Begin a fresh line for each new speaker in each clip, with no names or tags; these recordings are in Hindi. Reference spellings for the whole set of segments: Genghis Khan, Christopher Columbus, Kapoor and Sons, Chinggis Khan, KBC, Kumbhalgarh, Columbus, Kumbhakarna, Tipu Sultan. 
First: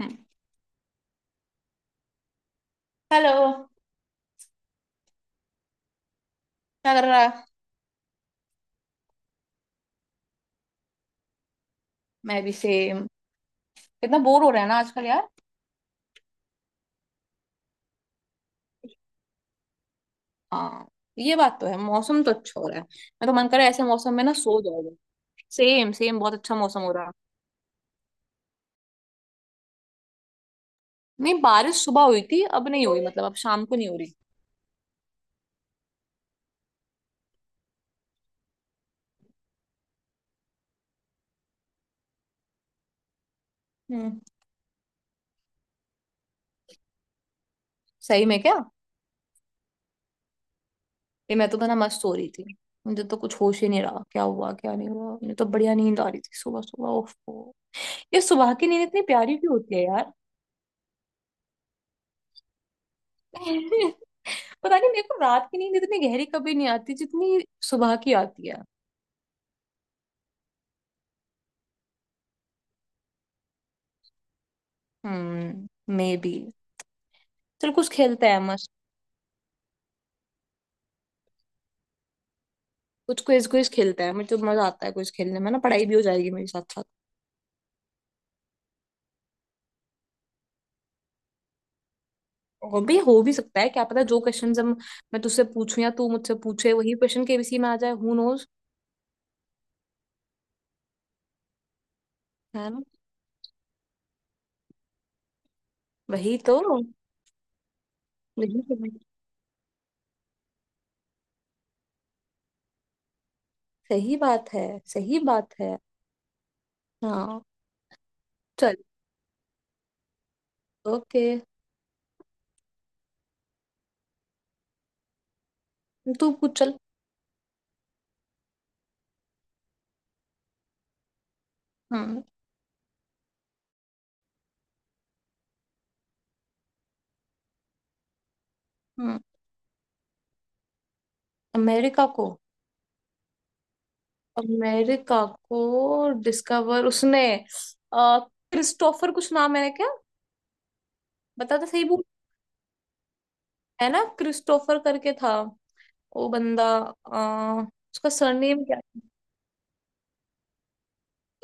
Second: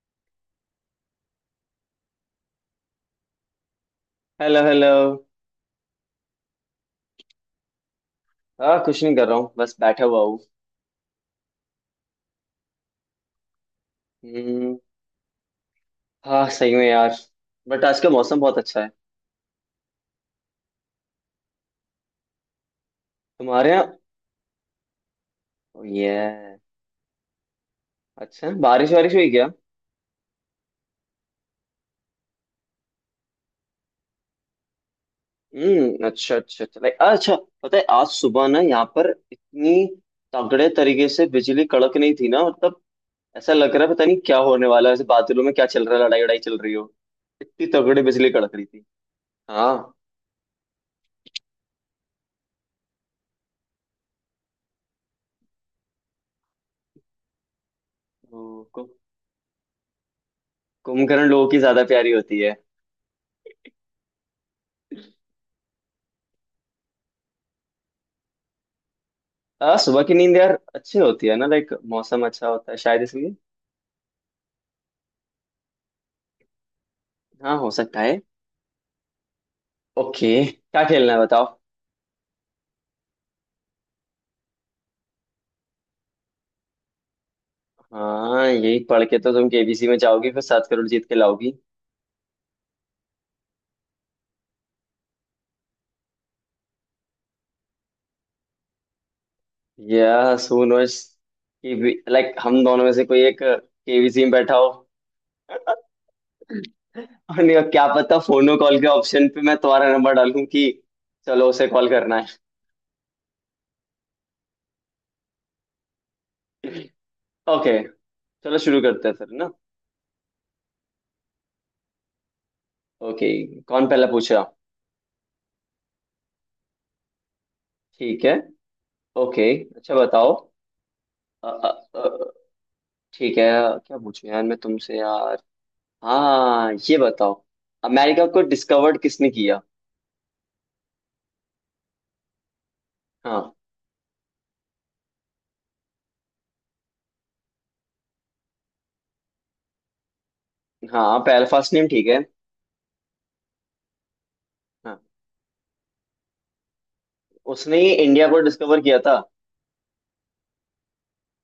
हेलो।
Hello hello.
क्या कर रहा है।
हाँ, कुछ नहीं कर रहा हूँ, बस बैठा हुआ हूँ।
मैं भी सेम। कितना बोर हो रहा है
हम्म।
ना आजकल यार।
हाँ सही में यार। बट आज का मौसम बहुत अच्छा है।
हाँ, ये बात तो है, मौसम तो अच्छा हो रहा है, मैं तो मन कर रहा
तुम्हारे
है ऐसे
यहाँ?
मौसम में ना सो जाओ। सेम सेम, बहुत अच्छा
ये,
मौसम हो रहा।
अच्छा बारिश वारिश हुई क्या?
नहीं, बारिश सुबह हुई थी, अब नहीं हुई, मतलब अब शाम को नहीं हो रही।
हम्म, अच्छा अच्छा अच्छा, लाइक अच्छा। पता है आज सुबह ना यहाँ पर इतनी तगड़े तरीके से बिजली कड़क नहीं थी ना, मतलब ऐसा लग रहा है पता नहीं
हम्म।
क्या होने वाला है, ऐसे बादलों में क्या चल रहा है, लड़ाई लड़ाई चल रही हो। इतनी तगड़ी
सही
बिजली
में
कड़क
क्या।
रही थी। हाँ।
ये मैं तो बना मस्त सो रही थी। मुझे तो कुछ होश ही नहीं रहा, क्या हुआ क्या नहीं हुआ, मुझे तो बढ़िया नींद आ रही थी सुबह सुबह, ओफ। ये
वो
सुबह की
कु-
नींद इतनी प्यारी क्यों होती है यार।
कुंभकर्ण लोगों की ज्यादा प्यारी होती।
पता नहीं, मेरे को रात की नींद इतनी गहरी कभी नहीं आती जितनी सुबह की आती है।
सुबह की नींद यार अच्छी होती है ना, लाइक मौसम अच्छा होता है शायद इसलिए।
हम्म। May be.
हाँ हो
चल कुछ
सकता है।
खेलते हैं मस्त।
ओके, क्या खेलना है बताओ।
कुछ क्विज क्विज खेलते हैं, मुझे तो मजा आता है कुछ खेलने में ना, पढ़ाई भी हो जाएगी मेरे साथ साथ।
हाँ यही पढ़ के तो तुम केबीसी में जाओगी, फिर 7 करोड़ जीत के लाओगी।
और भी हो भी सकता है, क्या पता जो क्वेश्चन हम, मैं तुझसे पूछूं या तू मुझसे पूछे वही क्वेश्चन केबीसी में आ जाए, हु नोज।
या सो नोस, कि लाइक हम
है ना।
दोनों में से कोई एक केबीसी में बैठा हो।
वही तो।
और नहीं, क्या पता फोनो
वही तो।
कॉल के ऑप्शन पे मैं तुम्हारा नंबर डालूं कि चलो उसे कॉल करना है।
सही बात है। सही बात है। हाँ।
ओके। चलो
चल।
शुरू करते हैं फिर ना।
ओके।
ओके। कौन पहला पूछ रहा?
तू पूछ चल।
ठीक है। ओके। अच्छा बताओ। अ, अ,
हम्म,
अ, ठीक है। क्या पूछूं यार मैं तुमसे यार। हाँ ये बताओ, अमेरिका को डिस्कवर्ड
हम्म।
किसने किया?
अमेरिका को।
हाँ
अमेरिका को डिस्कवर उसने, अ, क्रिस्टोफर कुछ नाम है क्या।
हाँ पहला
बता तो
फर्स्ट
सही।
नेम ठीक है।
है ना, क्रिस्टोफर
हाँ,
करके था वो बंदा।
उसने ही
उसका
इंडिया को
सरनेम क्या।
डिस्कवर किया था।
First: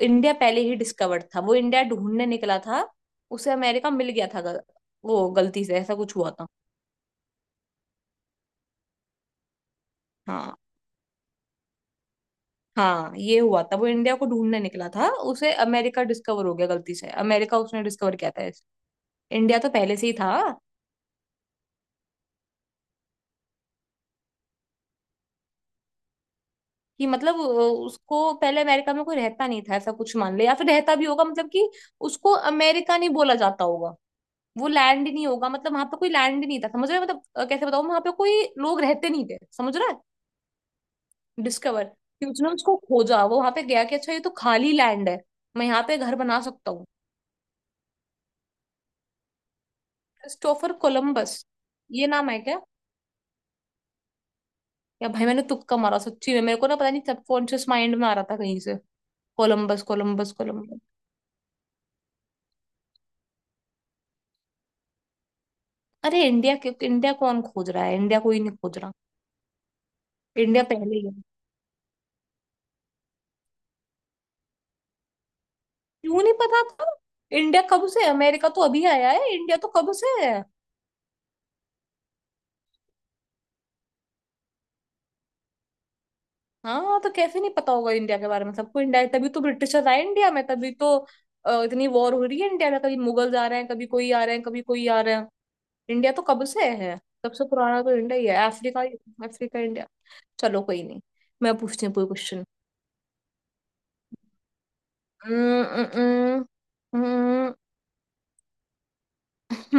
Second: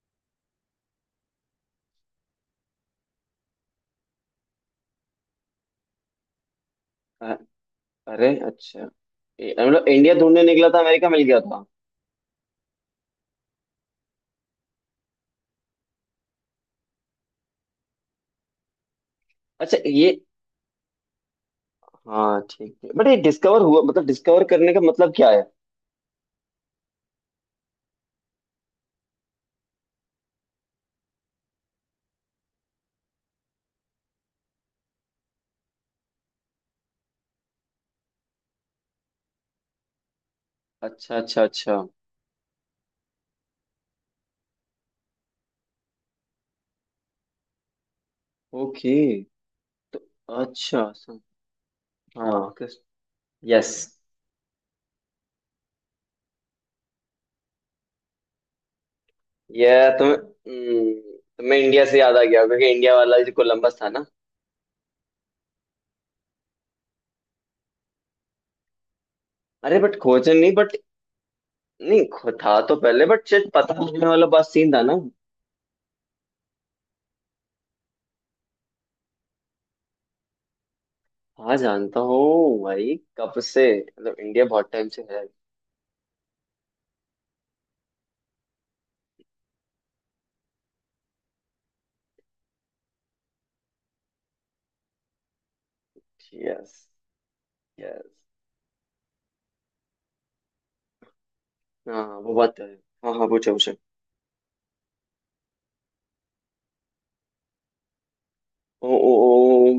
इंडिया पहले ही डिस्कवर्ड था, वो इंडिया ढूंढने निकला था, उसे अमेरिका मिल गया था, वो गलती से ऐसा कुछ हुआ था।
अ- अरे अच्छा। मतलब इंडिया ढूंढने
हाँ।
निकला था, अमेरिका मिल गया था।
हाँ, ये हुआ था, वो इंडिया को ढूंढने निकला था, उसे अमेरिका डिस्कवर हो गया गलती से, अमेरिका उसने डिस्कवर किया था, इंडिया तो
अच्छा
पहले से ही
ये,
था।
हाँ ठीक है, बट ये डिस्कवर हुआ मतलब डिस्कवर करने का मतलब क्या है?
कि मतलब उसको, पहले अमेरिका में कोई रहता नहीं था, ऐसा कुछ मान ले, या फिर रहता भी होगा मतलब कि उसको अमेरिका नहीं बोला जाता होगा। वो लैंड ही नहीं होगा, मतलब वहां पे कोई लैंड ही नहीं था, समझ रहे हो, मतलब कैसे बताऊँ, वहां पे कोई लोग रहते नहीं थे, समझ रहा है।
अच्छा अच्छा अच्छा।
डिस्कवर कि उसने उसको खोजा, वो वहां पे गया कि अच्छा ये तो खाली लैंड है, मैं यहाँ पे घर बना सकता हूँ।
ओके।
क्रिस्टोफर
अच्छा सम-
कोलम्बस। ये नाम है
हाँ।
क्या।
यस।
या भाई, मैंने तुक्का मारा सच्ची में, मेरे को ना पता नहीं, सबकॉन्शियस माइंड में आ रहा था कहीं से। कोलम्बस,
यह तुम्हें
कोलम्बस, कोलम्बस।
तुम्हें इंडिया से याद आ गया होगा कि इंडिया वाला जो कोलंबस था ना।
अरे इंडिया के, इंडिया कौन खोज रहा है, इंडिया कोई नहीं खोज रहा।
अरे बट खोजन नहीं,
इंडिया
बट
पहले ही है।
नहीं खो- था तो पहले बट शायद पता लगने वाला बात सीन था ना।
क्यों नहीं पता था। इंडिया कब से है? अमेरिका तो अभी आया है, इंडिया तो कब से है।
हाँ जानता हूँ भाई, कब से मतलब इंडिया बहुत टाइम से है।
हाँ, तो कैसे नहीं पता होगा इंडिया के बारे में, सबको इंडिया, तभी तो ब्रिटिशर्स आए इंडिया में, तभी तो इतनी वॉर हो रही है इंडिया में, कभी मुगल आ रहे हैं, कभी कोई आ रहे हैं, कभी कोई आ रहे हैं। इंडिया तो कब से
यस।
है। सबसे पुराना तो
यस।
इंडिया ही है, अफ्रीका। Africa, India. चलो कोई नहीं। मैं पूछती हूँ
हाँ
कोई
हाँ, वो
क्वेश्चन।
बात तो है। हाँ हाँ पूछो पूछो।
हम्म।
ओ, ओ,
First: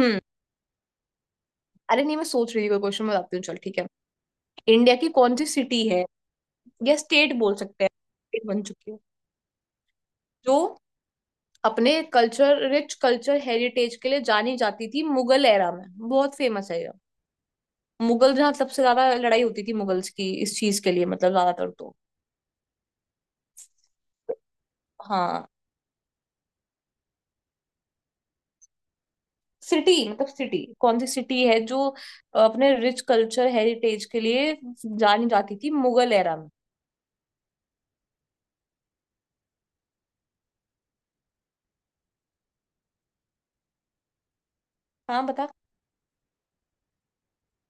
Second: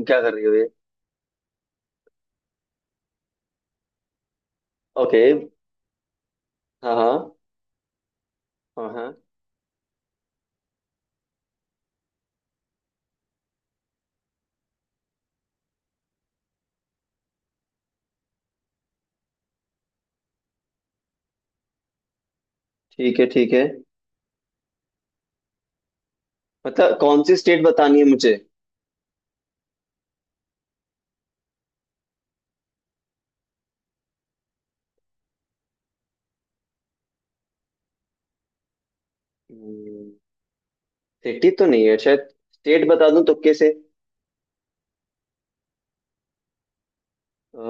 ओ, क्या कर रही हो ये?
अरे नहीं, मैं सोच रही थी कोई क्वेश्चन बताती हूँ, चल ठीक है। इंडिया की
ओके।
कौन सी सिटी है,
हाँ
या
हाँ
स्टेट बोल सकते हैं, स्टेट बन
हाँ
चुकी है
हाँ।
जो अपने कल्चर, रिच कल्चर हेरिटेज के लिए जानी जाती थी मुगल एरा में, बहुत फेमस है ये। मुगल जहाँ सबसे ज्यादा लड़ाई होती थी मुगल्स की, इस चीज के लिए मतलब ज्यादातर तो।
ठीक है ठीक है।
हाँ।
मतलब कौन सी स्टेट बतानी है मुझे?
सिटी मतलब, सिटी, कौन सी सिटी है जो अपने रिच कल्चर हेरिटेज के लिए जानी जाती थी मुगल एरा में।
सिटी तो नहीं है शायद, स्टेट बता दूं तुक्के से।
हाँ, बता
अ,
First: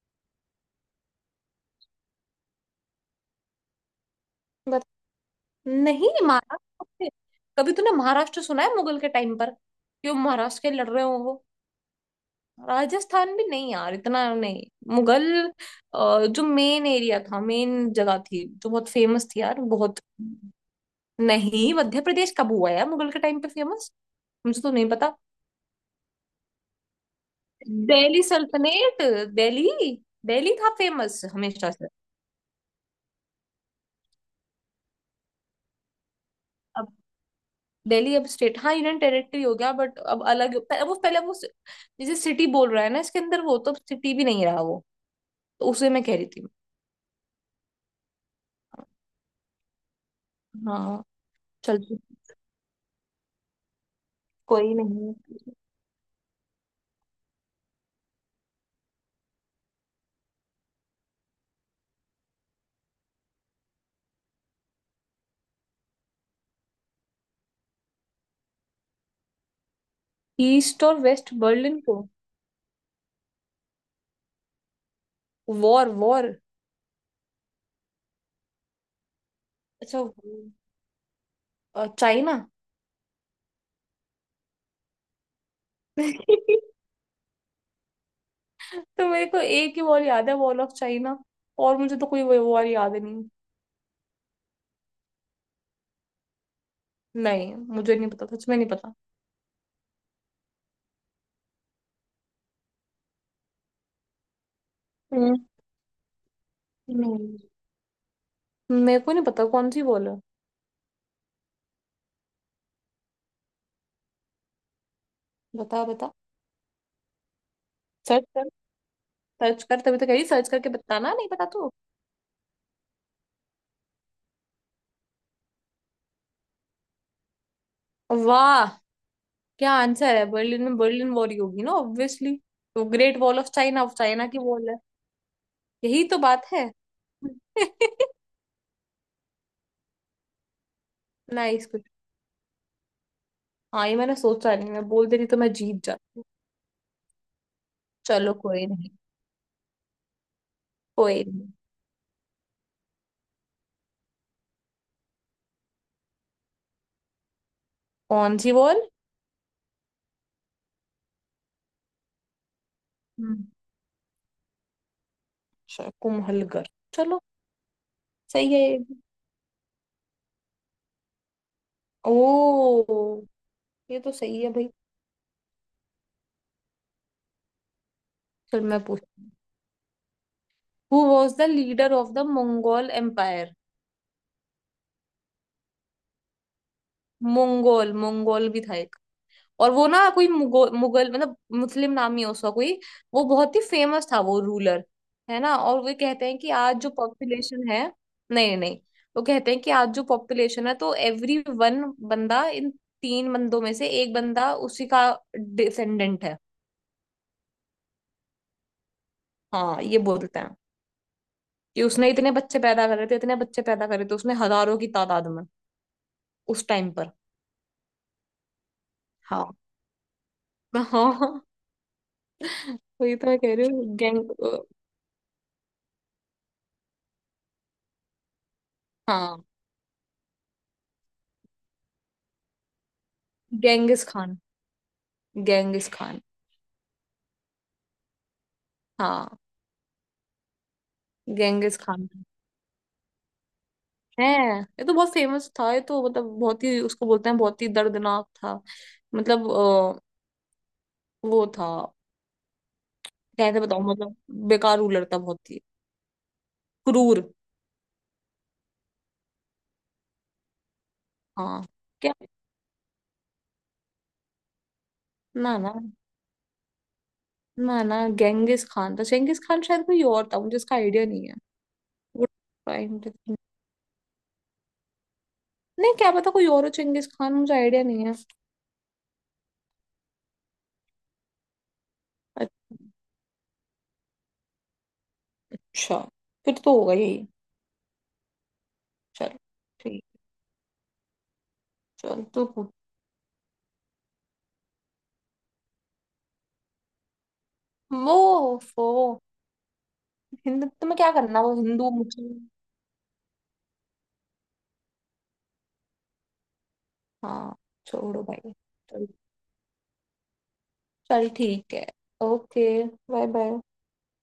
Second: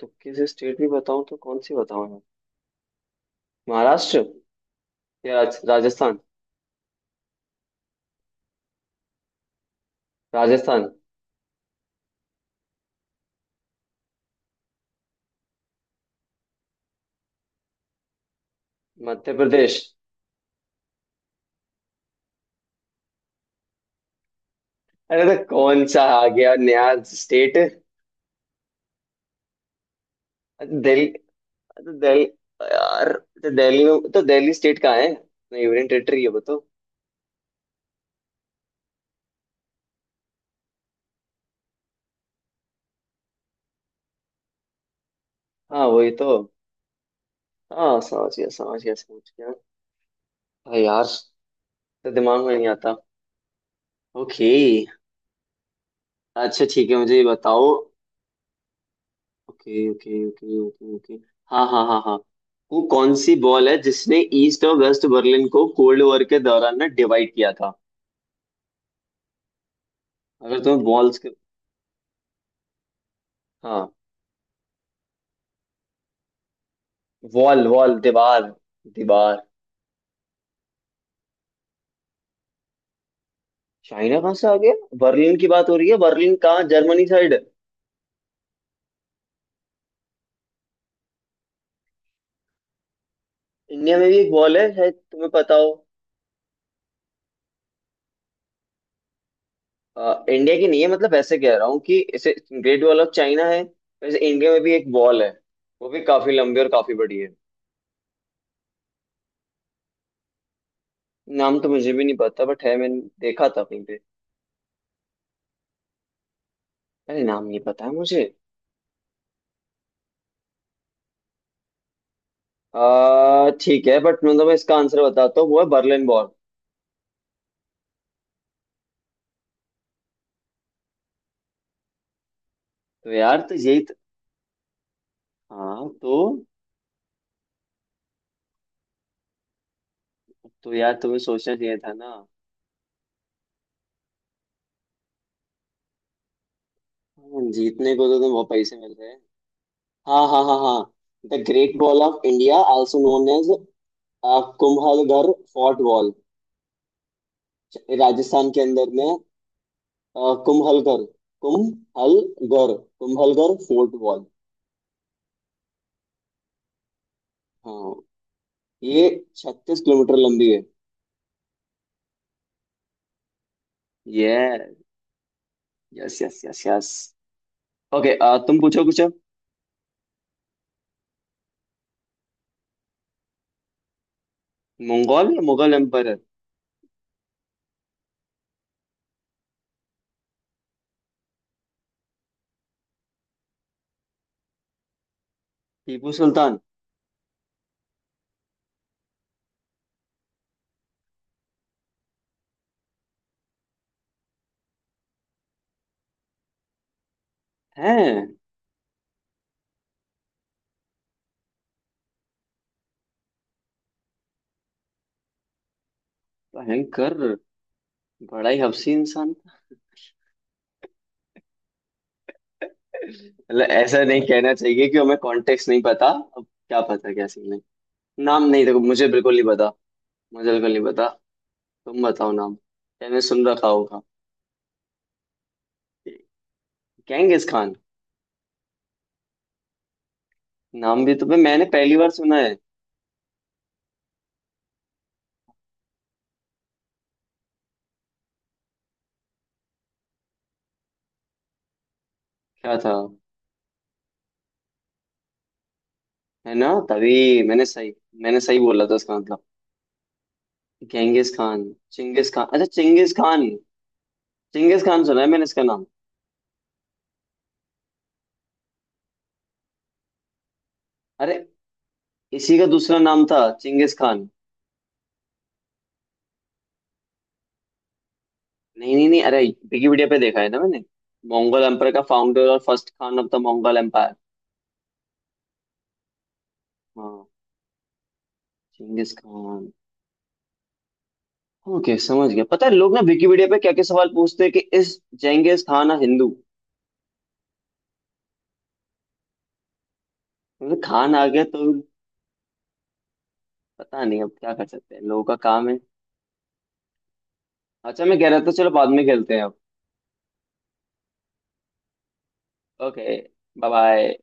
तुक्के से स्टेट भी बताऊं तो कौन सी बताऊं यार। महाराष्ट्र
बता।
या
नहीं
राजस्थान।
महाराष्ट्र, कभी तूने महाराष्ट्र सुना है मुगल के टाइम पर, क्यों महाराष्ट्र के
राजस्थान।
लड़ रहे हो वो। राजस्थान भी नहीं यार, इतना नहीं। मुगल, जो मेन एरिया था, मेन जगह थी जो बहुत फेमस
मध्य
थी यार
प्रदेश।
बहुत। नहीं, मध्य प्रदेश कब हुआ यार मुगल के टाइम पे फेमस। मुझे तो नहीं पता।
अरे तो कौन सा आ गया नया स्टेट?
दिल्ली सल्तनत। दिल्ली। दिल्ली था
दिल्ली?
फेमस हमेशा से।
तो दिल्ली यार, तो दिल्ली में तो दिल्ली स्टेट कहाँ है अपना, यूनियन टेरिटरी है बताओ।
अब दिल्ली, अब स्टेट, हाँ यूनियन टेरिटरी हो गया, बट अब अलग वो पहले वो, जैसे सिटी बोल रहा है ना इसके अंदर, वो तो सिटी भी नहीं रहा वो, तो
हाँ
उसे मैं
वही
कह रही
तो।
थी।
हाँ समझ गया समझ गया समझ गया। भाई
हाँ।
यार,
चल।
तो दिमाग में नहीं आता। ओके।
कोई नहीं।
अच्छा ठीक है, मुझे ये बताओ। Okay okay okay okay okay. हाँ हाँ हाँ हाँ। वो कौन सी बॉल है जिसने ईस्ट और वेस्ट बर्लिन को कोल्ड वॉर के दौरान ना डिवाइड किया था? अगर तुम्हें
ईस्ट और
बॉल्स के,
वेस्ट बर्लिन को।
हाँ।
War war.
वॉल वॉल दीवार। दीवार।
अच्छा चाइना।
चाइना कहाँ से आ गया? बर्लिन की बात हो रही है, बर्लिन कहाँ? Germany side.
तो मेरे को एक ही वॉर याद है, वॉर ऑफ चाइना, और मुझे तो कोई वॉर याद ही नहीं।
इंडिया में भी एक बॉल है, शायद तुम्हें पता हो।
नहीं, मुझे नहीं पता, सच में नहीं पता।
इंडिया की नहीं है, मतलब ऐसे कह रहा हूँ कि इसे, ग्रेट वॉल ऑफ चाइना है, वैसे इंडिया में भी एक बॉल है।
हम्म,
वो भी काफी लंबी और काफी बड़ी है।
नहीं, मेरे को नहीं पता कौन सी वॉर है।
नाम तो मुझे भी नहीं पता बट है, मैंने देखा था कहीं।
बता बता,
अरे नाम नहीं पता है मुझे।
सर्च कर, सर्च कर तभी तो कह रही, सर्च करके बताना, नहीं पता तो।
आ ठीक है, बट मतलब मैं तुम्हें इसका आंसर बताता हूँ, वो है बर्लिन वॉल।
वाह, क्या आंसर है, बर्लिन में बर्लिन वॉर ही होगी ना ऑब्वियसली। तो
तो
ग्रेट वॉल
यार
ऑफ
तो
चाइना,
यही
ऑफ
त-
चाइना की वॉल है।
हाँ
यही
तो
तो बात है।
तो यार तुम्हें सोचना
नाइस
चाहिए
कुछ।
था ना।
हाँ, ये मैंने सोचा नहीं, मैं बोल देती तो मैं जीत जाती।
हाँ, जीतने को तो तुम्हें
चलो
बहुत
कोई
पैसे
नहीं।
मिल रहे हैं। हाँ हाँ हाँ हाँ।
कोई
द
नहीं।
Great wall of India also known as Kumbhalgarh fort wall,
कौन
राजस्थान
सी
के
वॉल।
अंदर में। कुंभलगढ़,
हम्म।
Kumbhalgarh fort wall.
अच्छा कुम्हलगर। चलो।
हाँ,
सही है ये भी।
ये 36 किलोमीटर लंबी है।
ओ, ये तो सही है भाई।
Yes. Yes yes yes yes. Okay, तुम
चल मैं
पूछो कुछ अब।
पूछती हूँ। Who was the leader of the Mongol empire.
Mongol या मुगल एम्पायर?
मंगोल, मंगोल भी था एक। और वो ना कोई, मुगल मतलब मुस्लिम नाम ही है उसका कोई, वो बहुत ही फेमस था वो रूलर, है ना, और वे
टीपू
कहते हैं कि
सुल्तान।
आज जो पॉपुलेशन है। नहीं नहीं। वो कहते हैं कि आज जो पॉपुलेशन है तो एवरी वन बंदा, इन तीन बंदों में से एक बंदा उसी का डिसेंडेंट है।
है।
हाँ, ये बोलते हैं कि उसने इतने बच्चे पैदा करे थे, इतने बच्चे पैदा करे थे उसने, हजारों की तादाद में उस टाइम पर।
भयंकर। बड़ा ही हफसी इंसान
हाँ।
था।
हाँ, वही तो मैं कह
मतलब
रही हूँ,
ऐसा नहीं
गैंग।
कहना चाहिए, कि हमें कॉन्टेक्स्ट नहीं पता, अब क्या पता क्या सीन है। नाम नहीं, देखो मुझे बिल्कुल नहीं
हाँ।
पता। मुझे बिल्कुल नहीं पता, तुम बताओ नाम, मैंने सुन रखा होगा।
Genghis Khan, Genghis Khan.
Genghis Khan?
हाँ।
नाम भी तुम्हें मैंने
गेंगिस
पहली
खान
बार सुना है।
है, ये तो बहुत फेमस था, ये तो मतलब बहुत ही, उसको बोलते हैं बहुत ही दर्दनाक था, मतलब वो था।
क्या था?
कैसे बताऊं, मतलब बेकार रूलर था बहुत ही,
है ना,
क्रूर।
तभी मैंने सही, मैंने सही बोला था इसका मतलब। गेंगिस खान,
हाँ। क्या।
चिंगिस खान। अच्छा चिंगिस खान। चिंगिस खान सुना है मैंने
ना
इसका
ना,
नाम।
ना ना, गेंगिस खान था, चेंगिस खान शायद कोई और था, मुझे इसका आइडिया नहीं
अरे,
है। Would
इसी का दूसरा
find
नाम
it-
था चिंगिस खान।
नहीं, क्या पता कोई और हो, चेंगिस खान मुझे आइडिया नहीं है।
नहीं नहीं नहीं, अरे विकिपीडिया पे देखा है ना मैंने। मंगोल एम्पायर का फाउंडर और
अच्छा,
first Khan of the Mongol empire.
फिर तो होगा यही।
हाँ, चिंगिस
चल,
खान।
ठीक।
ओके
चल
समझ गया।
तो।
पता है लोग ना विकिपीडिया पे क्या क्या सवाल पूछते हैं, कि इस जेंगिस खान ना हिंदू,
वो फो हिंदू,
मतलब
तुम्हें क्या
खान आ
करना
गया
वो
तो,
हिंदू मुस्लिम।
पता नहीं अब क्या कर सकते हैं, लोगों का काम है।
हाँ।
अच्छा मैं
छोड़ो
कह रहा था
भाई।
चलो बाद में
चल।
खेलते हैं अब।
चल ठीक है। Okay.
Okay.
Bye bye.
Bye bye.